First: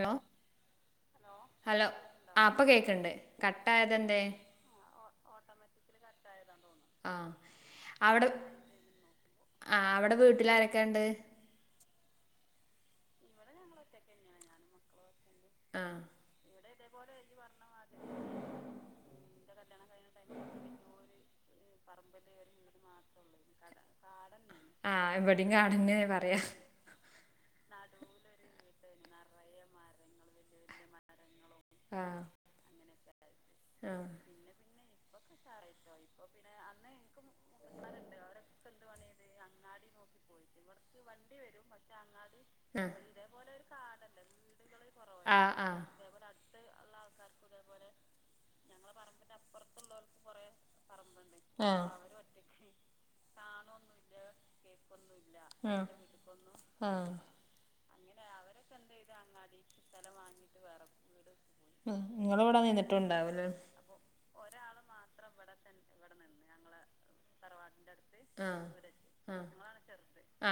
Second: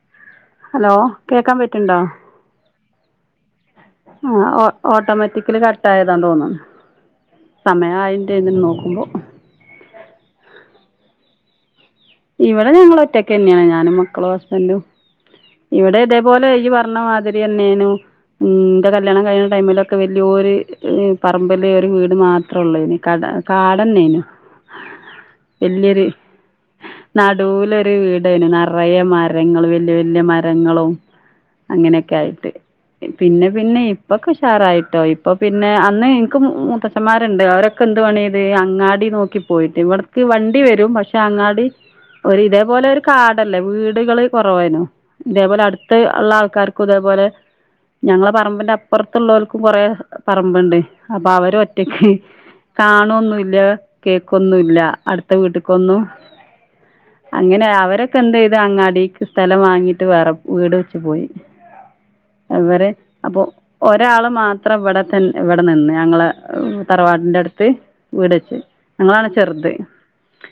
Hello hello കേക്കാൻ പറ്റുണ്ടോ ണ്ട് കട്ട് ആ ഓട്ടോമാറ്റിക്കലി കട്ട് ആയതാ തോന്നുന്നു. ആ അവ്ട സമയായിണ്ടേന്ന് നോക്കുമ്പോ ആ അവ്ട വീട്ടിലാരെ എന്തൊക്കെണ്ട് ഇവടെ ഞങ്ങള് ഒറ്റക്കന്നെയാ ഞാനും മക്കളും ഹസ്ബന്റും ആ ഇവടെ ഇതേപോലെ ഈ വ ന്ന മാതിരിയന്നേനു മ് ന്റ കല്യാണം കഴിഞ്ഞ ടൈമിലൊക്കെ വല്യോരു മ് പാ റമ്പിലീ ഒരു വീട് മാത്രെ ഉള്ളെയ്ന് കട കാടന്നെയ്നു ആ ഇവടേം കാടെ ന്നയാ പറയാ നടൂലൊരു വീടേനു നറയ മരങ്ങള് വല്യ വല്യ മരങ്ങളും ആ അങ്ങനെയൊക്കെ ആയിട്ട് പിന്നെ പിന്നെ ആ ഇപ്പൊക്കഷാറായിട്ടോ ഇപ് അപ്പോ പിന്നെ അന്ന് ഇൻക്ക് മു മുത്തച്ഛമ്മാരുണ്ട് അവരൊക്ക എന്തുപണി ചയ്തു അങ്ങാടി നോക്കിപ്പോയിട്ട് ഇവിടെക്ക് വണ്ടി വരും പക്ഷെ അങ്ങാടി ഒര് ഇതേപോലെ ആ ഒരു കാടല്ലേ വീടുകള് കൊറവായിനു ആ ഇതേപോലെ ആ അടുത്ത് ഉള്ള ആൾക്കാർ ക്കുതേപോലെ ഞങ്ങള പറമ്പിന്റെ അപ്പറത്തുള്ളോൽ ക്കും കൊറേ പറമ്പ്ണ്ട് അപ്പൊ അവര് ആ ഒറ്റക്ക് കാണോന്നുല്ല കേ ക്കൊന്നുംല്ല. അടുത്ത ആ വീട്ടിക്കൊന്നു ആ അവരൊക്ക എന്തെയ്ത് അങ്ങാടീക്ക് സ്ഥലം വാങ്ങീട്ട് വേറ വീട് വെച്ച് പോയി നിങ്ങളിവിടെ അവര് അപ്പൊ നിന്നിട്ടുണ്ടാവൂലേ ഒരാള് മാത്രം ഇവടെ തൻ ഇവടെ നിന്ന് ഞങ്ങള തറവാടിന്റെടുത്ത് വീട് ച്ച് ഞങ്ങളാണ് ചെറ്ത്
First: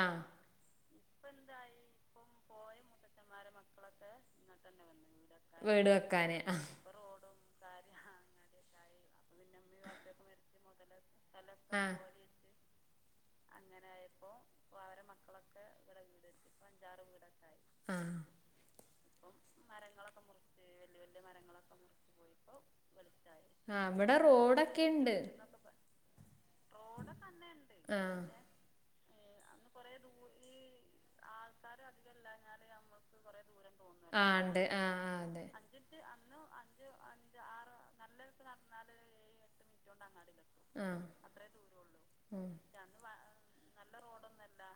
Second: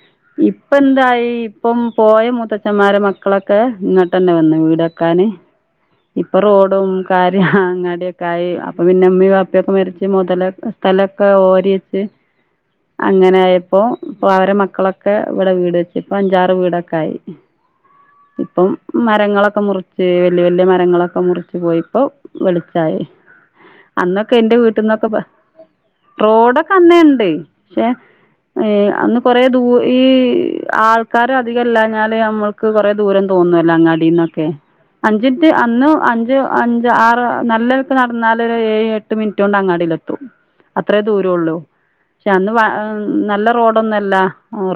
ആഹ് ഇപ്പന്തായി ഇപ്പം പോയ് ഇ മൂത്തച്ഛമ്മാരെ മക്കളൊക്കെ ഇങ്ങ തന്നെ വന്ന് വീടക്കാന് വീട് ഇപ്പൊ വെക്കാന് റോഡും കാര്യ അങ്ങാടി ക്കായി അപ്പൊ പിന്നെമ്മി വാപ്പിയൊക്കെ മരിച്ച് മുതല സ്ഥലൊക്കെ ആഹ് ആഹ് ഓരിയെച്ച് അങ്ങനെ ആയപ്പോ ഇപ്പൊ അവരെ മക്കളൊക്കെ ഇവടെ വീട് വച്ച് ഇപ്പ അഞ്ചാറ് വീടൊക്കെ ആയി ആഹ് ഇപ്പം മ രങ്ങളൊക്കെ മുറിച്ച് വല്യ വല്യ മരങ്ങളൊക്ക മുറിച്ച് പോയിപ്പോ വെളിച്ചായി ആ ഇവിടെ റോഡക്കെ ഉണ്ട് റോഡൊക്ക അന്നേ ഇണ്ട് പക്ഷേ ആഹ് അന്ന് കൊറേ ദൂ ഈ ആൾക്കാര അധികല്ലാഞ്ഞാല് അമ്മൾക്ക് കൊറേ ദൂരം തോന്നുവല്ലോ ആഹ് അങ്ങാടീന്നൊക്കെ ഉണ്ട് ആഹ് ആഹ് അതെ അഞ്ചിൻറ്റ് അന്ന് അഞ്ച് അഞ്ച് ആറ് നല്ലെൽക്ക് നടന്നാല് ഏഴ് എട്ട് മിനിറ്റ് കൊണ്ട് അങ്ങാടി ലെത്തും അത്രേ ആഹ് ദൂരൊള്ളൂ ക്ഷെ ഉം അന്ന് വ നല്ല റോഡൊന്നു അല്ല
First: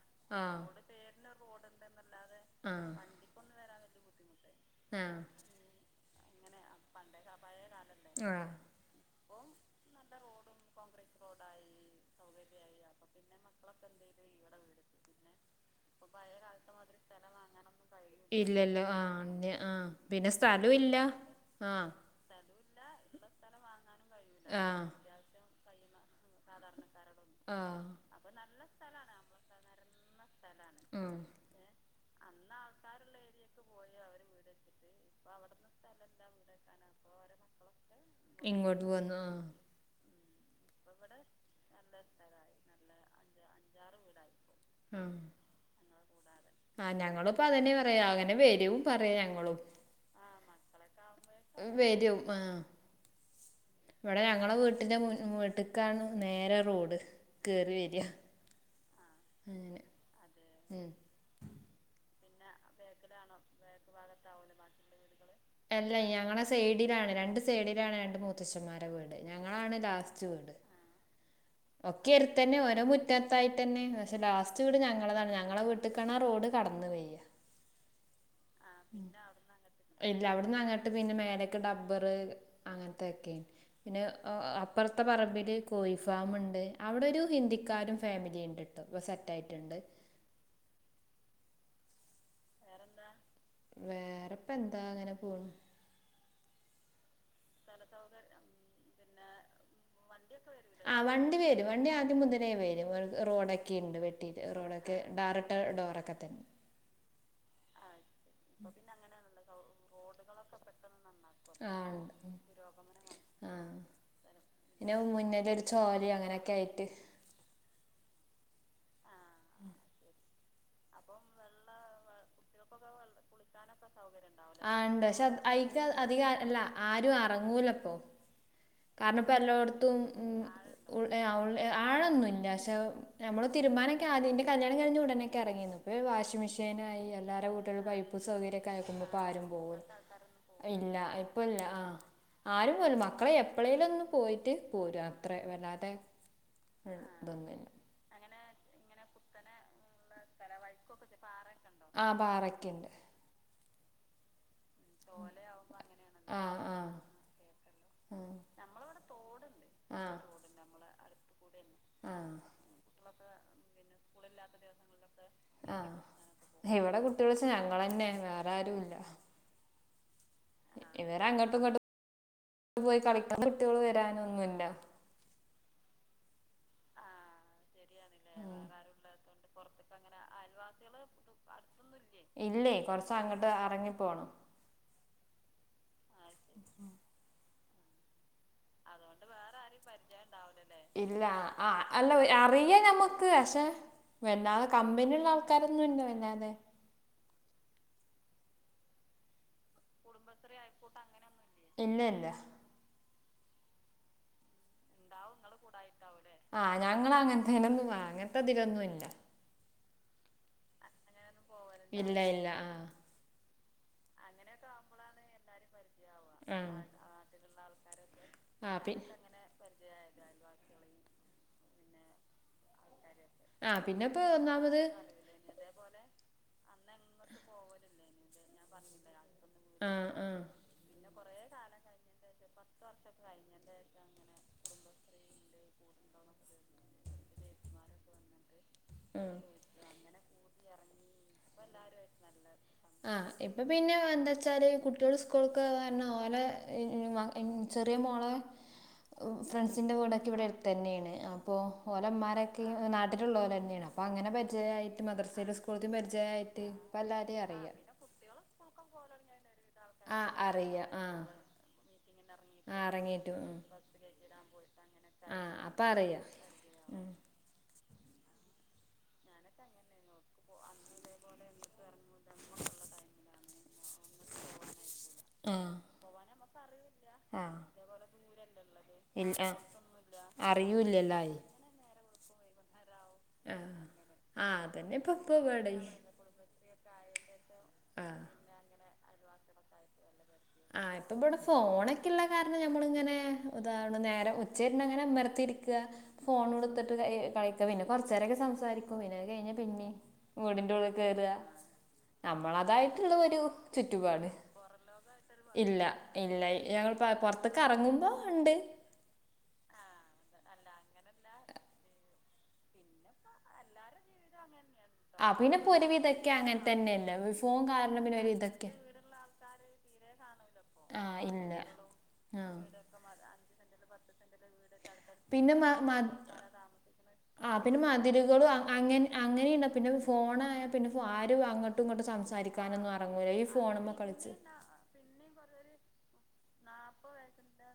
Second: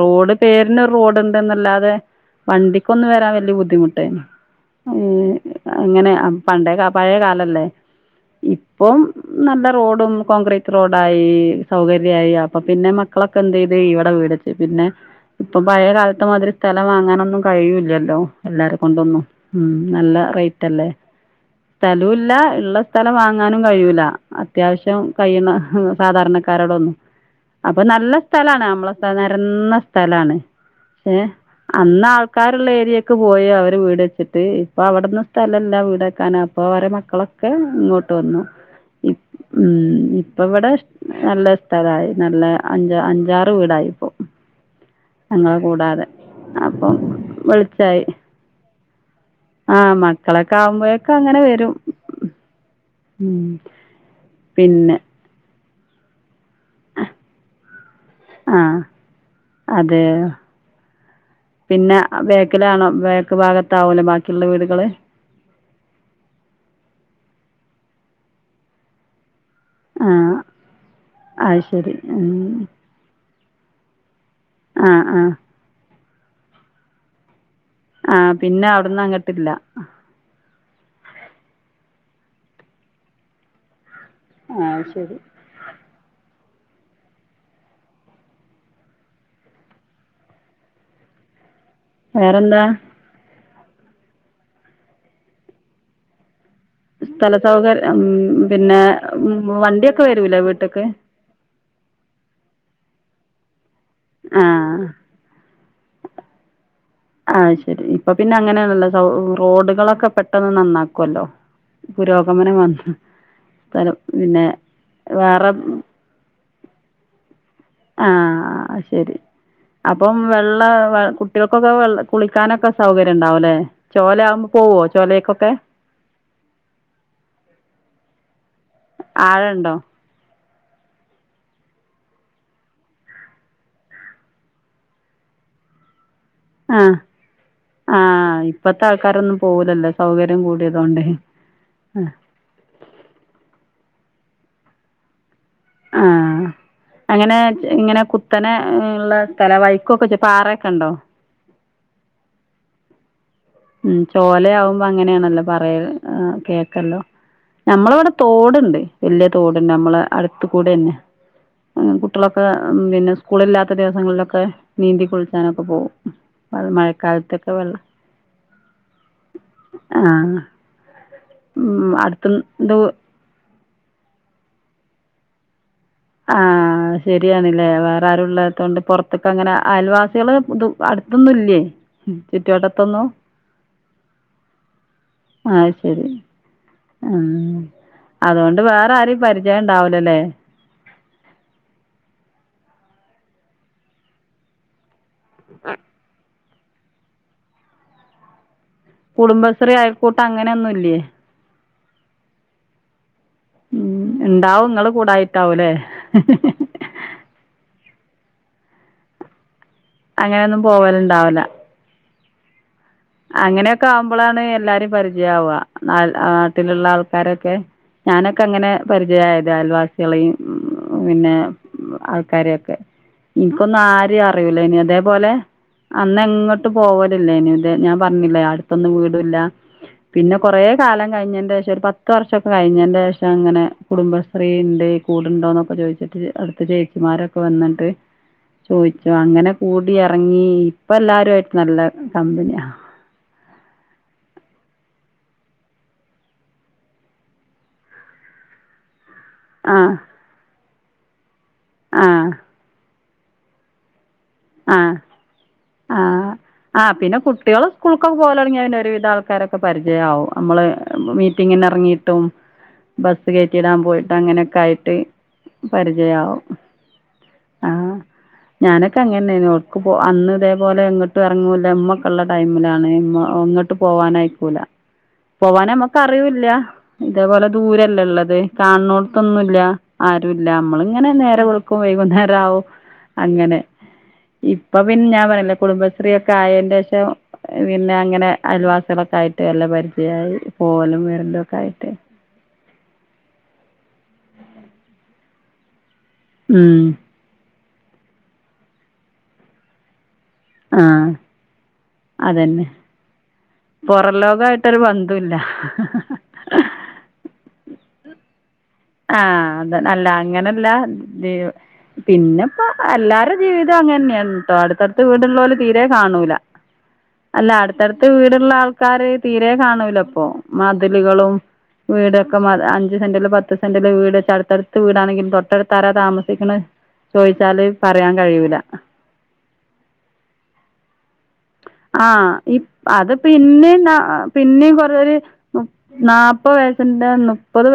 റോഡ് ആഹ് പേരിനൊരു റോഡ്ണ്ട്ന്നല്ലാ ആഹ് വണ്ടിക്കൊന്ന് വരാൻ വെല്യ ബുദ്ധിമുട്ടായ്നു ആഹ് അങ്ങനെ പണ്ടേ ക പഴയ കാലല്ലേ ആഹ് ഇപ്പം നല്ല റോഡും കോൺക്രീറ്റ് റോഡായി സൗകര്യായി അപ്പൊ പിന്നെ മക് ക്കളൊക്കെ എന്തെയ്ത് ഇവടെ വീടച്ച് പിന്നെ ഇപ്പം പഴയ കാലത്ത മാതിരി സ്ഥലം വാങ്ങാനൊന്നും കഴിയൂലല്ലോ എല്ലാര കൊണ്ടൊന്നും ഉം നല്ല റെ സ്ഥലം ഇല്ല ആ ല്ലാ ഇള്ള സ്ഥലം വാങ്ങാനും കഴിയൂല ആ അത്യാവശ്യം കഴിയുന്ന സാധാരണ ക്കാരോടൊന്നു ആ അപ്പൊ നല്ല സ്ഥലാണ് നമ്മളെ സ്ഥ നെരന്ന സ്ഥലാണ് ഉം ഏ അന്നാൾ ക്കാരുള്ള ഏരിയൊക്കെ പോയി അവരും വീട് വച്ചിട്ട് ഇപ്പൊ അവിടന്ന് സ്ഥലല്ല വീട് വക്കാൻ അപ്പൊ അവരെ മക്കളൊ ക്കെ ഇങ്ങോട്ട് വന്നു ഇങ്ങോട്ട് പോന്നു ആ ഉം മ് പ്പവെടെ നല്ല സ്ഥലായി നല്ല അഞ്ച് അഞ്ചാറ് വീടായിപ്പോ ആ ഞങ്ങളെ കൂടാതെ ആ അപ്പം ഞങ്ങളുപ്പൊ അതന്നെയാ വെളിച്ചമായി പറയാ അങ്ങനെ വെരും പറയാ ഞങ്ങളും മക്കളക്കാവുമ്പഴ് വരും ആ ഉം ഇവടെ ഞങ്ങള വീട്ടിന്റെ പിന്നെ മുൻ മ് ട്ട്ക്കാണ് നേരം റോഡ് കേറി വരാ ആ അങ്ങനെ അത് ഹ് പിന്നെ ബേക്കിലാണോ ബേക്ക് ഭാഗത്താ ആവുലോ ബാക്കിയുള്ള വീടുകള് അല്ല ഞങ്ങളുടെ സൈഡയിലാണ് രണ്ട് സൈഡിലാണ് രണ്ട് മുത്തശ്ശിമാരുടെ വീട് ഞങ്ങളാണ് ആ ലാസ്റ്റ് വീട് അത് ശരി ഒക്കെ ഉം. അടുത്തന്നെ ഓരോ മുറ്റത്തായി തന്നെ പക്ഷെ ലാസ്റ്റ് വീട് ആ ആ ഞങ്ങളാണ് ഞങ്ങളെ വീട്ടീക്കാണെ റോഡ് കടന്നു പെയ്യ ആ പിന്നെ അവിടുന്ന് അങ്ങോട്ടില്ല അവിടന്ന് അങ്ങട്ട് പിന്നെ മേലക്കെ ഡ ബർ അങ്ങനത്തൊക്കെയ പിന്നെ ആ അപ്പുറത്തെ ശരി പറമ്പിൽ കോഴി ഫാമ്ഉണ്ട് അവിടെ ഒരു ഹിന്ദിക്കാരും ഫാമിലിയും ഉണ്ടിട്ടോ ഇപ്പോ സെറ്റ് ആയിട്ടുണ്ട്. വേറെന്താ വേറെപ്പോ എന്താ അങ്ങനെ പോണ് സ്ഥല സൗകര്യം ഉ പിന്നെ വണ്ടി ആ വണ്ടി വരും വണ്ടി ആദ്യം മുതലേവരും റോഡൊക്കെ ണ്ട് വെട്ടി ആ റോഡൊക്കെ ടാറിട്ട ഡോറൊക്കെ തന്നെ ആ ശരി ഇപ്പൊ പിന്നെ അങ്ങനെയണല്ലോ റോഡുകളൊക്കെ പെട്ടെന്ന് നന്നാക്കും ക്കല്ലോ ആ ഉണ്ട് പുരോഗമനം വന്ന് ആ സ്ഥലം പിന്നെ പിന്നെ മുന്നിൽ വേറെ ഒരു ചോല അങ്ങനെയൊക്കെ ആയിട്ട് ആ ആ ശരി അപ്പം വെള്ള കുട്ടികൾക്കൊക്കെെ ഇതിനൊക്കൊക്കെ കുളിക്കാനൊക്കെ സൗകര്യം വെള്ള ഉണ്ടാവുമല്ലേ? ആ ഉണ്ട് പക്ഷെ അയിക്ക് അധികം അല്ല ആരും അറങ്ങൂലപ്പൊ കാരണം ഇപ്പ ആഴണ്ടോ? എല്ലായിടത്തും ഉ ഉ ആഴൊന്നും ഇല്ല പക്ഷെ നമ്മള് തീരുമാനൊക്കെ ആദ്യന്റെ കല്യാണം കഴിഞ്ഞ് ഉടനൊക്കെ ഇറങ്ങി ഉ [inaudible] മിഷ്യനായി എല്ലാരുടെ വീട്ടുകളിൽ പൈപ്പും സൗകര്യമൊക്കെ ആ ഇപ്പത്തെ കുമ്പോ ആൾക്കാരൊന്നും ആരും പോകും പോവൂലല്ലോ സൗകര്യം ഇല്ല. കൂടിയതോണ്ട്. ല്ല ആ ആരും പോലും മക്കളെ എപ്പളെ പോയിട്ട് പോരും അത്ര വല്ലാതെ ആ. അങ്ങനെ ഇങ്ങനെ [unintelligible] കുത്തനെ ഉള്ള സ്ഥല വഴുക്കുമൊക്കെ പാറെ ആ പാറക്കുണ്ട് ഉം ചോലയാവുമ്പോ അങ്ങനെയാണല്ലോ പറയ അങ്ങനെയാണല്ലോ കേക്കല്ലോ ഞമ്മള ഇവിടെ അടുത്ത തോടുണ്ട് വലിയ തോടുണ്ട് നമ്മളുടെ അടുത്ത കൂടെ ന്നെ ആഹ് കുട്ടികളൊക്കെ പിന്നെ സ്കൂളില്ലാത്ത ദിവസ ദിവസങ്ങളിലൊക്കെ നീന്തി കുളിക്കാനൊക്കെ ആഹ് പോകും മഴക്കാലത്തൊക്കെ വെള്ള അല്ല ആ ഇങ്ങോട്ടും ഉം അടുത്ത പോയി [unintelligible] വരാനൊന്നുല്ല ആ ശരിയാണില്ലേ വേറെ വരുള്ളതണ്ട് പുറത്തൊക്കെ അങ്ങനെ അയൽവാസികള് അടുത്തൊന്നും ഇല്ലേ ചുറ്റുവട്ടത്തൊന്നും. അ അറങ്ങിപ്പോണം ആ ശരി ആ അതുകൊണ്ട് വേറെ ആരെയും പരിചയം ഉണ്ടാവുലല്ലേ? ഇല്ല ആ അല്ല അറിയാ ഞമ്മുക്ക് പക്ഷെ [unintelligible] കമ്പനിയ ആൾക്കാരൊന്നുല്ല [unintelligible] കുടുംബശ്രീ അയൽക്കൂട്ട അങ്ങനെയന്നുല്ലേ? ഇല്ല ഇല്ല ഉം ഇണ്ടാവും ങ്ങള് കൂടായിട്ടാവൂല്ലേ? ആഹ് ഞങ്ങളാ അങ്ങൻത്തെയ്നൊന്നും അങ്ങൻത്തെതിലൊന്നുല്ല അങ്ങനെന്നും പോവല്ണ്ടാവ് ല്ല ഇല്ല ഇല്ല ആഹ് അങ്ങനെയൊക്കെ ആഉമ്പളാണ് എല്ലാരേം പരിചയാവ. നാ ആഹ് ആട്ടിലുള്ള ആൾക്കാരൊക്കെ ഞാനൊക്കെ അങ്ങനെ ആഹ് പിൻ പരിചയായതാ അയൽവാ സെളീം പിന്നെ ആൾക്കാരെക്കെ ഇൻക്കൊന്നും ആഹ് ആരി പിന്നെപ്പോ അറീലേഞ് ഒന്നാമത് ഇതേപോലെ അന്നെങ്ങട്ടും പോവലില്ലേഞ് ഇതെ ഞാൻ പർ ഞ്ഞില്ലേ അട്തൊന്നും വീടില്ല ആഹ് പിന്നെ ആഹ് കൊറേ കാലം കഴിഞ്ഞന്റെശം ഒരു പത്ത് വർഷംക്കെ കഴിഞ്ഞന്റെശം അങ്ങനെ കുടുംബശ്രീണ്ട് കൂടുണ്ടോന്നൊക്കെ ചോയ്ച് അടുത്ത ചേച്ചിമാരൊക്കെ വന്നട്ട് ചോയ്ചു ഉം അങ്ങനെ കൂടി ഇറങ്ങി ഇപ്പ എല്ലാരു ആയിട്ട് നല്ല കമ്പനി ആഹ് ഇപ്പൊ പിന്നെ എന്താച്ചാല് കുട്ട്യേൾ സ്കൂൾകോവാർഞാ ഓലെ [unintelligible] ചെറിയ മോളേ ഊ ആ ഫ്രണ്ട്സിൻ്റെ വീടൊക്കെ ഇവിടെട്തെന്നെണ് അപ്പോ ആ ഓലെമ്മാരൊക്കെ ഇ നാട്ടിലുള്ളോലെന്നേണ്. അ പ്പങ്ങനെ ആ പരിജയായിട്ട് മദർസിലു സ്കൂൾതിം പ ആ ആ പിന്നെ കുട്ടികള് സ്കൂള്ക്കൊക്കെ പോകല് തൊടങ്ങിയ പിന്നെ ഒരുവിധം ആൾക്കാരൊക്കെ പരിചയാവും. ആഹ് നമ്മള് അറിയാം ആഹ് മീറ്റിങ്ങിന് എറങ്ങി ട്ടും ആഹ് ബസ് എറങ്ങീട്ടും കേറ്റി ഉം വിടാൻ പോയിട്ടും അങ്ങനൊക്കെ ആയിട്ട് ആഹ് അപ്പ അറിയാം പരിചയാവും. ഉം ആ ഞാനൊ ക്കെ അങ്ങനേണ് പോറത്ത് പോ അന്ന് ഇതേപോലെ എങ്ങോട്ടും എറങ്ങുല ഇമ്മൊക്കെള്ള ടൈമിലാണ് എ ഇങ്ങോട്ട് പോ വാനയക്കൂല ആഹ് പോവാനമ്മക്ക് അറിയൂല്ല. ഇതേപോലെ ആഹ് ദൂരയല്ലേ ഉള്ളത്. ഇൽ ആഹ് കാണ്‌ന്നോട്ത്തൊന്നുല്ല ആരുല്ല നമ്മളിങ്ങനെ അറിയൂല്ലല്ലായി നേരം വെളുക്കും വൈകും നേ രാവും അങ്ങനെ ആഹ് ആഹ് ഇപ്പ അതന്നെ പിന്നെ ഞാൻ ഇപ്പ പറഞ്ഞില്ലെ ഇവിടെയും കുടുംബശ്രീക്കെ ആയൻ്റെ ഷം പിന്നെ ആഹ് അങ്ങനെ അയൽവാസികളൊക്കെ ആയി നല്ല പരിചയമായി ആഹ് ഇപ്പൊ ഇവിടെ ഫോണൊക്കെ ഉള്ള കാരണം ഞമ്മളിങ്ങനെ [unintelligible] നേരം ഉച്ച കഴിഞ്ഞങ്ങനെ വെർതെ ഇരിക്കുക. ഫോൺ ഉം കൊടുത്തിട്ട് ഏഹ് കളി പിന്നെ കൊറച്ച് നേരോക്കെ സംസാരിക്കും. പിന്നത് കഴിഞ്ഞാ പിന്നേം വീടിന്റെ ഉള്ളിൽ ആഹ് കേറുക. അതന്നെ നമ്മളടതായിട്ടുള്ള ഒരു പൊറം ചുറ്റുപാട്. ലോകായിട്ടൊരു ബന്ധുല്ല ഇല്ല ഇല്ല ഞങ്ങൾ പ പൊറത്ത് കറങ്ങുമ്പോ ഉണ്ട്. ആഹ് അത് അല്ല അങ്ങനല്ല. പിന്നിപ്പ എല്ലാർടേം ജീവിതം അങ്ങനെന്നെയാൺട്ടോ അടു ത്തടുത്ത് ആ വീടുള്ളോര് പിന്നെ ഇപ്പൊ തീരേ ഒരുവിധം ഒക്കെ കാണൂല്ല. അങ്ങനെ തന്നെയല്ലേ അല്ല ഫോൺ കാരണം അടുത്തടുത്ത് പിന്നെ വീടുള്ള ഒരുവിധമൊക്കെ ആൾക്കാര് തീ രേ കാണുല്ല ഇപ്പൊ. ആ മതിലുകളും ഇല്ല വീടൊക്കെ മാ മതിലുകളും. ആ അഞ്ച് സെൻ്റില് പത്ത് വീടിൻ്റെ അടുത്തടുത്ത് വീടാണെങ്കിലും പിന്നെ മ തൊട്ടടുത്താരാ മ- താമസിക്കണേ ആ പിന്നെ മതിലുകളും അങ്ങനെ അങ്ങനെയുണ്ട പിന്നെ ഫോണായാ പിന്നെ ആ ആഹ് അത് ഈ പിന്നേ ഫോണുമ്മ അതിപ്പോ കളിച്ച് ഒരു പിന്നേം കൊറേ ഒരു നാല്പ്പത് നാ- വയസ്സിന്റെ മുപ്പത്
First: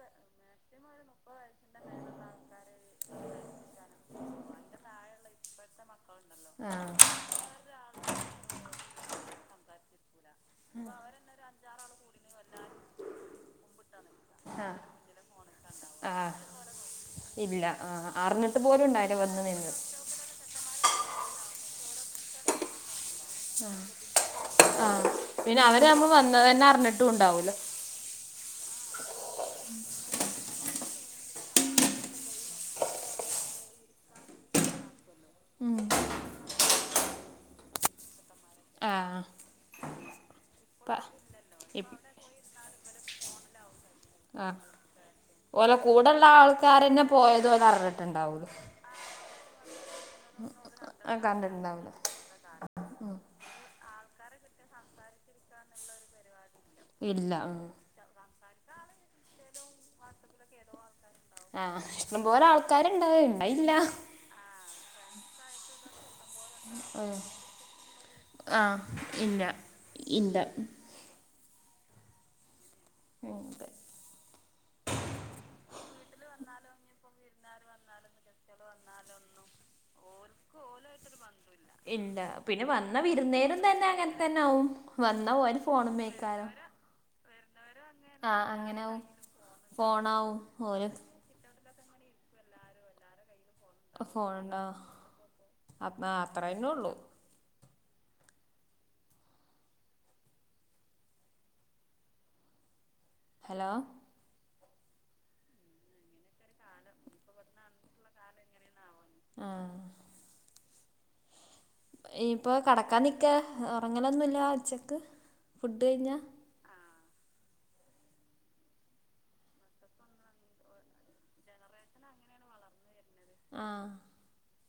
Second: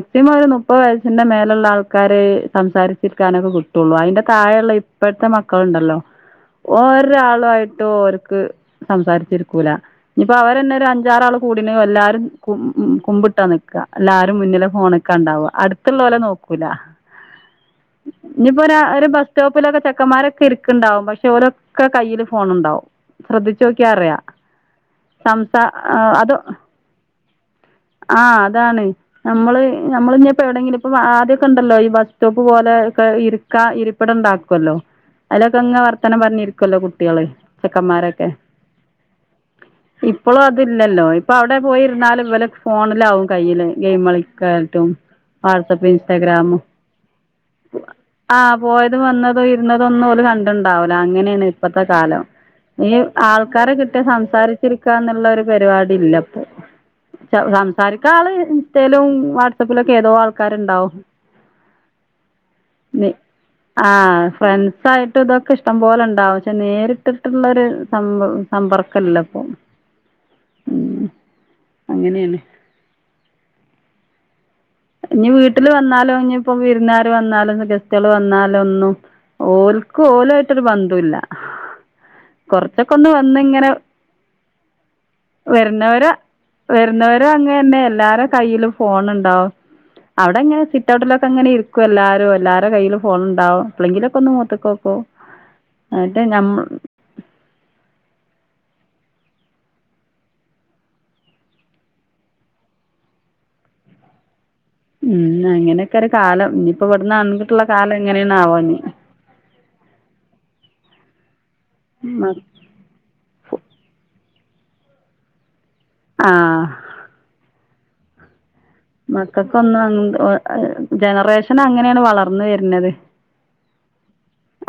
വയ- ഒരു മുപ്പത് വയസ്സിന്റെ മേലുള്ള ആൾക്കാര് സംസാരിച്ചിരിക്കാനൊക്കെ കിട്ടുള്ളു. അതിന്റെ താഴെയുള്ള ഇപ്പോഴത്തെ മക്കളുണ്ടല്ലോ ഉണ്ടല്ലോ ആ ഒരാളുവായിട്ട് ഓര്ക്ക് സംസാരിച്ചിരിക്കൂല. ഇനിപ്പോ അവരന്നെ ഒരു അഞ്ചാറാള് കൂടിങ്കി എല്ലാരും കും കുമ്പിട്ടാ നിക്കുക എല്ലാരും മുന്നിലെ ആ ഫോണ്ക്ക് ഒക്കെണ്ടാവും ആ അടുത്തുള്ളോലെ നോക്കൂല ആരുണ്ടാവൂല. ഇല്ല ആ അറിഞ്ഞിട്ട് ഇഞ്ഞിപ്പൊ ഒരാ പോലും ഒരു ഉണ്ടാവില്ല ബസ് വന്ന് സ്റ്റോപ്പിലൊക്കെ നിന്നിട്ട് ചെക്കന്മാരൊക്കെ ഇരിക്ക്ണ്ടാവും പക്ഷെ ഓലൊ ക്കെ കയ്യില് ഫോണ് ണ്ടാവും ശ്രദ്ധിച്ചോക്കിയാറിയാ ആ പിന്നെ സംസാ അവര് നമ്മൾ ആഹ് അത് വന്നത് തന്നെ അറിഞ്ഞിട്ടും ഉണ്ടാവൂല ആഹ് അതാണെയ് നമ്മള് നമ്മള് ഇഞ്ഞിപ്പോ എവിടെങ്കിലും അപ്പം ആദ്യൊക്കെണ്ടല്ലോ ഈ ബസ് സ്റ്റോപ്പ് പോലെ ഒക്കെ ഇരിക്കാൻ ഇരിപ്പിടം ഉണ്ടാക്കോല്ലോ അയ്ലൊക്കെ ഇങ്ങനെ വർത്താനം പറഞ്ഞിരിക്കുവല്ലോ കുട്ട്യാള് ചെക്കന്മാരൊക്കെ ആ ഇപ്പളും പ അതില്ലല്ലോ ഇപ്പവിടെ ഇപ് പോയിരുന്നാലും ഇവലെ ഫോണിലാാവും കയ്യില് ഗെയിം ആ കളിക്കായ്ട്ടും ഓലെ വാട്സപ്പും കൂടെള്ള ഇൻസ്റ്റാഗ്രാമും ആൾക്കാരന്നെ പോയത് ഓലെ അറിഞ്ഞിട്ടുണ്ടാവൂല ആഹ് പോയതും വന്നതും ഇരുന്നതൊന്നും ഓല് കണ്ട്ണ്ടാവൂല ആ അങ്ങനേണ് ഇപ്പത്തെ കണ്ടിട്ടുണ്ടാവൂല കാലം ഈ ആൾക്കാരെ കിട്ടി സംസാരിച്ചിരിക്കാ എന്നുള്ള ഒരു പരിപാടി ഇല്ല ത്ത് ഇല്ല ഉം. സംസാരിക്ക ആള് ഇൻസ്റ്റയിലും വാട്സപ്പിലൊക്കെ ഏതോ ആൾക്കാരുണ്ടാവും ആ ഇഷ്ടംപോലെ ആൾക്കാരുണ്ട് ഞ്ഞി ഉണ്ടായില്ല ആഹ് ഫ്രണ്ട്സായിട്ടും ഇതൊക്കെ ഇഷ്ടം പോലെ ഉണ്ടാവുന്ന പക്ഷെ ഉം. നേരിട്ടിട്ടുള്ളൊരു സമ്പ സമ്പർക്കല്ല ഇപ്പൊ ഇന്റ അങ്ങനേണ് [inaudible] ഇനി വീട്ടില് വന്നാലും ഇഞ്ഞിപ്പൊ വിരുന്നാർ വന്നാലും ഗസ്റ്റാള് വന്നാലൊന്നും ഓൽക്ക് ഓലായിട്ടൊരു ബന്ധവുല്ല ഇല്ല പിന്നെ വന്ന വിരുന്നേരും തന്നെ അങ്ങനെ തന്നാവും വന്നാ ഓര് ഫോണുമ്മെ വരുന്നവരെ അയ്ക്കാരം വരുന്നവരും അങ്ങനന്നെ എല്ലാരെ കയ്യിലും അങ്ങനെ ആവും ഫോണ് ണ്ടാവും ഫോണാവും അവ്ടങ്ങനെ ഓല് സിറ്റ് ഔട്ടിലൊക്കെ അങ്ങനെ ഇരിക്കും എല്ലാരും എല്ലാരെ കയ്യിലും ഫോണ് ണ്ടാവും ഉണ്ടാവും എപ്പളെങ്കിലൊക്കൊന്ന് ഫോണുണ്ടാവും മോത്ത്ക്കോക്കും അപ്പം എന്നിട്ട് നമ്മ അത്രന്നെ ഉള്ളൂ ഹലോ ഉം അങ്ങനെയൊക്കെ ഒരു കാലം ഇനിയിപ്പോ ഇവിടന്ന് അങ്ങട്ടുള്ള കാലം എങ്ങനെയണ ആവാ ഇഞ്ഞ് ആഹ് യിപ്പൊ കടക്കാ നിക്കാ ഉറങ്ങലൊന്നുമല്ല അച്ചക്ക് ഫുഡ് കഴിഞ്ഞാ ആഹ് മക്കൾക്കൊന്ന് ജനറേഷൻ അങ്ങനെയാണ് വളർന്ന വരുന്നത് ആഹ്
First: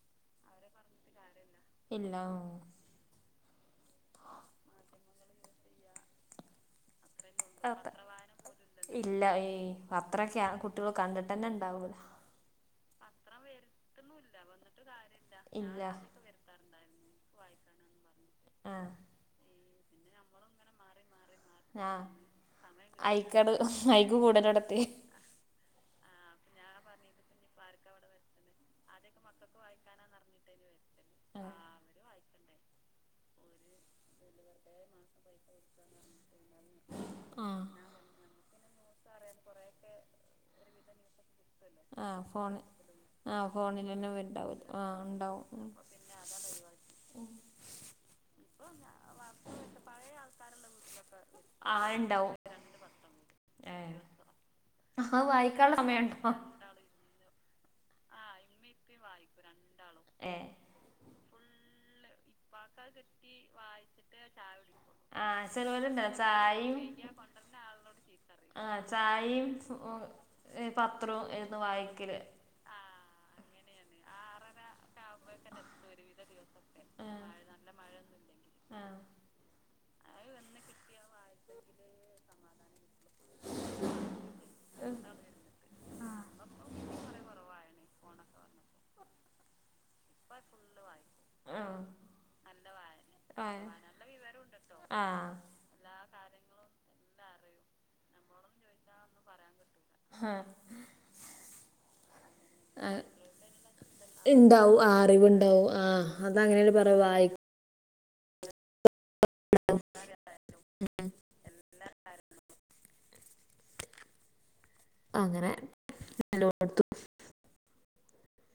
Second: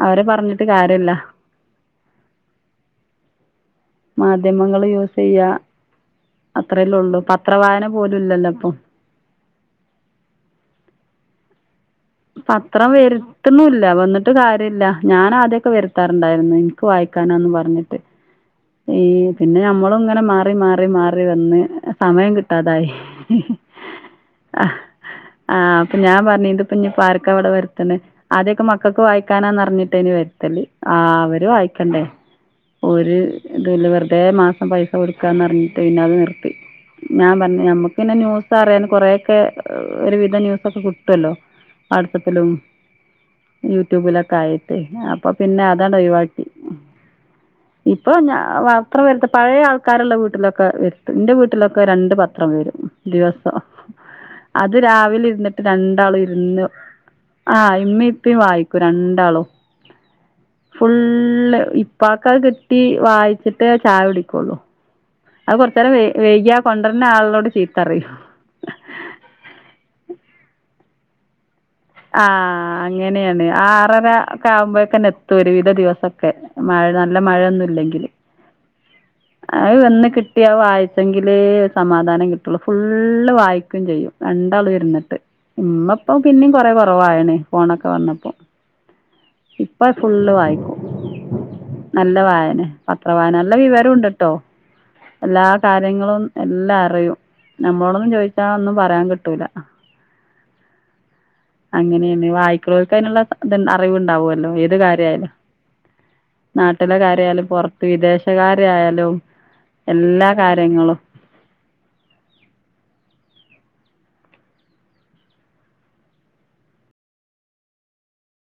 അവരെ പറഞ്ഞിട്ട് കാര്യ ഇല്ല ഇല്ല മാധ്യമങ്ങള്ൾ യൂസ് ചെയ്യ അത്രല്ലേ ഉള്ളൂ അ പത്രവായന പോലും ഇല്ലല്ലോ ഇപ്പം ഇല്ല ഈ പത്രൊക്കെ കുട്ടികൾ കണ്ടിട്ട് തന്നെ ഉണ്ടാവന്നെ ഒള്ളൂ പത്രം വരുത്തുന്നുല്ല വന്നിട്ട് കാര്യ ഇല്ല ഞാൻ ആദ്യൊക്കെ ഇല്ല വരുത്താറുണ്ടായിരുന്നു വായിക്കാനന്ന് പറഞ്ഞിട്ട് ആ പിന്നെ നമ്മള ഇങ്ങനെ മാറി മാറി മാറി മാറി വന്ന് ആ സമയം കിട്ടാതായി അയിക്കട് അയിക്ക് കൂടലോടത്തി ഞാൻ പറഞ്ഞ ഇതിപ്പ ഇഞ് പാർക്ക അവിടെ വരുത്തെ ആദ്യൊക്കെ മക്കൾക്ക് വായിക്കാനാന്ന് പറിഞ്ഞിട്ട് വരുത്തല് ആ അവര് വായിക്കണ്ടേ ഒരു വെറുതെ മാസം പൈസ കൊടുക്കുകാന്ന്റിഞ്ഞിട്ട് പിന്നെ അത് നിർത്തി ഞാൻ ആ പറഞ്ഞു നഞമ്മുക്ക് പിന്നെ ന്യൂസ് അറിയൻ കൊറെേൊക്കെ ഒരു വിവിധ ന്യൂസൊക്കെ കു കിട്ടല്ലോ ആ വാട്സാപ്പിലും ഫോൺ ആ ഫോണിൽ തന്നെ യൂട്യൂബിലൊക്കെ ഉണ്ടാവില്ല ആയിട്ട് ആ അപ്പൊ പിന്നെ ഉണ്ടാവും അതാണ് ഒഴിവാക്കി ഇപ്പൊ ഞാ പത്രം വരുത്ത പഴയ ആൾക്കാരുള്ള വീട്ടിലൊക്കെ വരുത്ത ഇന്റെ ആ വീട്ടിലൊക്കെ രണ്ട് ഉണ്ടാവും പത്രം വരും ദിവസം ഏ അത് ആ രാവിലെ ഇരുന്നിട്ട് വായിക്കാനുള്ള രണ്ടാളും ഇ സമയമുണ്ടോ ഇരുന്ന് ആഹ് ഇമ്മ ഇപ്പയും വായിക്കൂ രണ്ടാളും ഏ ഫുള്ള് ഇപ്പാക്ക് കിട്ട ആ അത് ചെലോല് ഇണ്ട് ചായം ചീത്തപറിം ആ ചായയും പത്രവും വായിക്കല് ആ അങ്ങനെയാണ് ആറര ഒക്കെ ആവുമ്പോ ക്കെത്തും ഒരു വിധ ദിവസൊക്കെ മഴ നല്ല മഴയൊന്നും ഇല്ലെങ്കിൽ അയ് വന്ന് കിട്ടിയാ വായിച്ചെങ്കില് സമാധാനം കിട്ടുള്ളൂ ഫുള്ള് വായിക്കയും ചെയ്യും രണ്ടാളും ഇരുന്നിട്ട് ഉമ്മ ഇപ്പം പിന്നിം കൊറെ കുറവായണേ ഫോണൊക്കെ വന്നപ്പോ ഇപ്പ ഫുള്ള് വായിക്കും നല്ല വായന പത്ര വായന നല്ല വിവരംുണ്ട്ട്ടോ ട്ടോ എല്ലാ കാര്യങ്ങളും എല്ലാം അറിയും നമ്മളോടൊന്നും ചോദിച്ചാ ഒന്നും പറയാൻ കിട്ടൂല ഹ ഉ [unintelligible] അങ്ങനെയ വായക്കുള്ളവക്ക അതിനുള്ള അറിവുണ്ടാവല്ലോ ഏത് ഉണ്ടാവും ആ കാര്യയാലും അറിവുണ്ടാവും ആ അതങ്ങനെയാണ് പറയാ വായി നാട്ടിലാലുംറ വിശാലും എല്ല കാര്യങ്ങോ അങ്ങനെ നിലോത്തു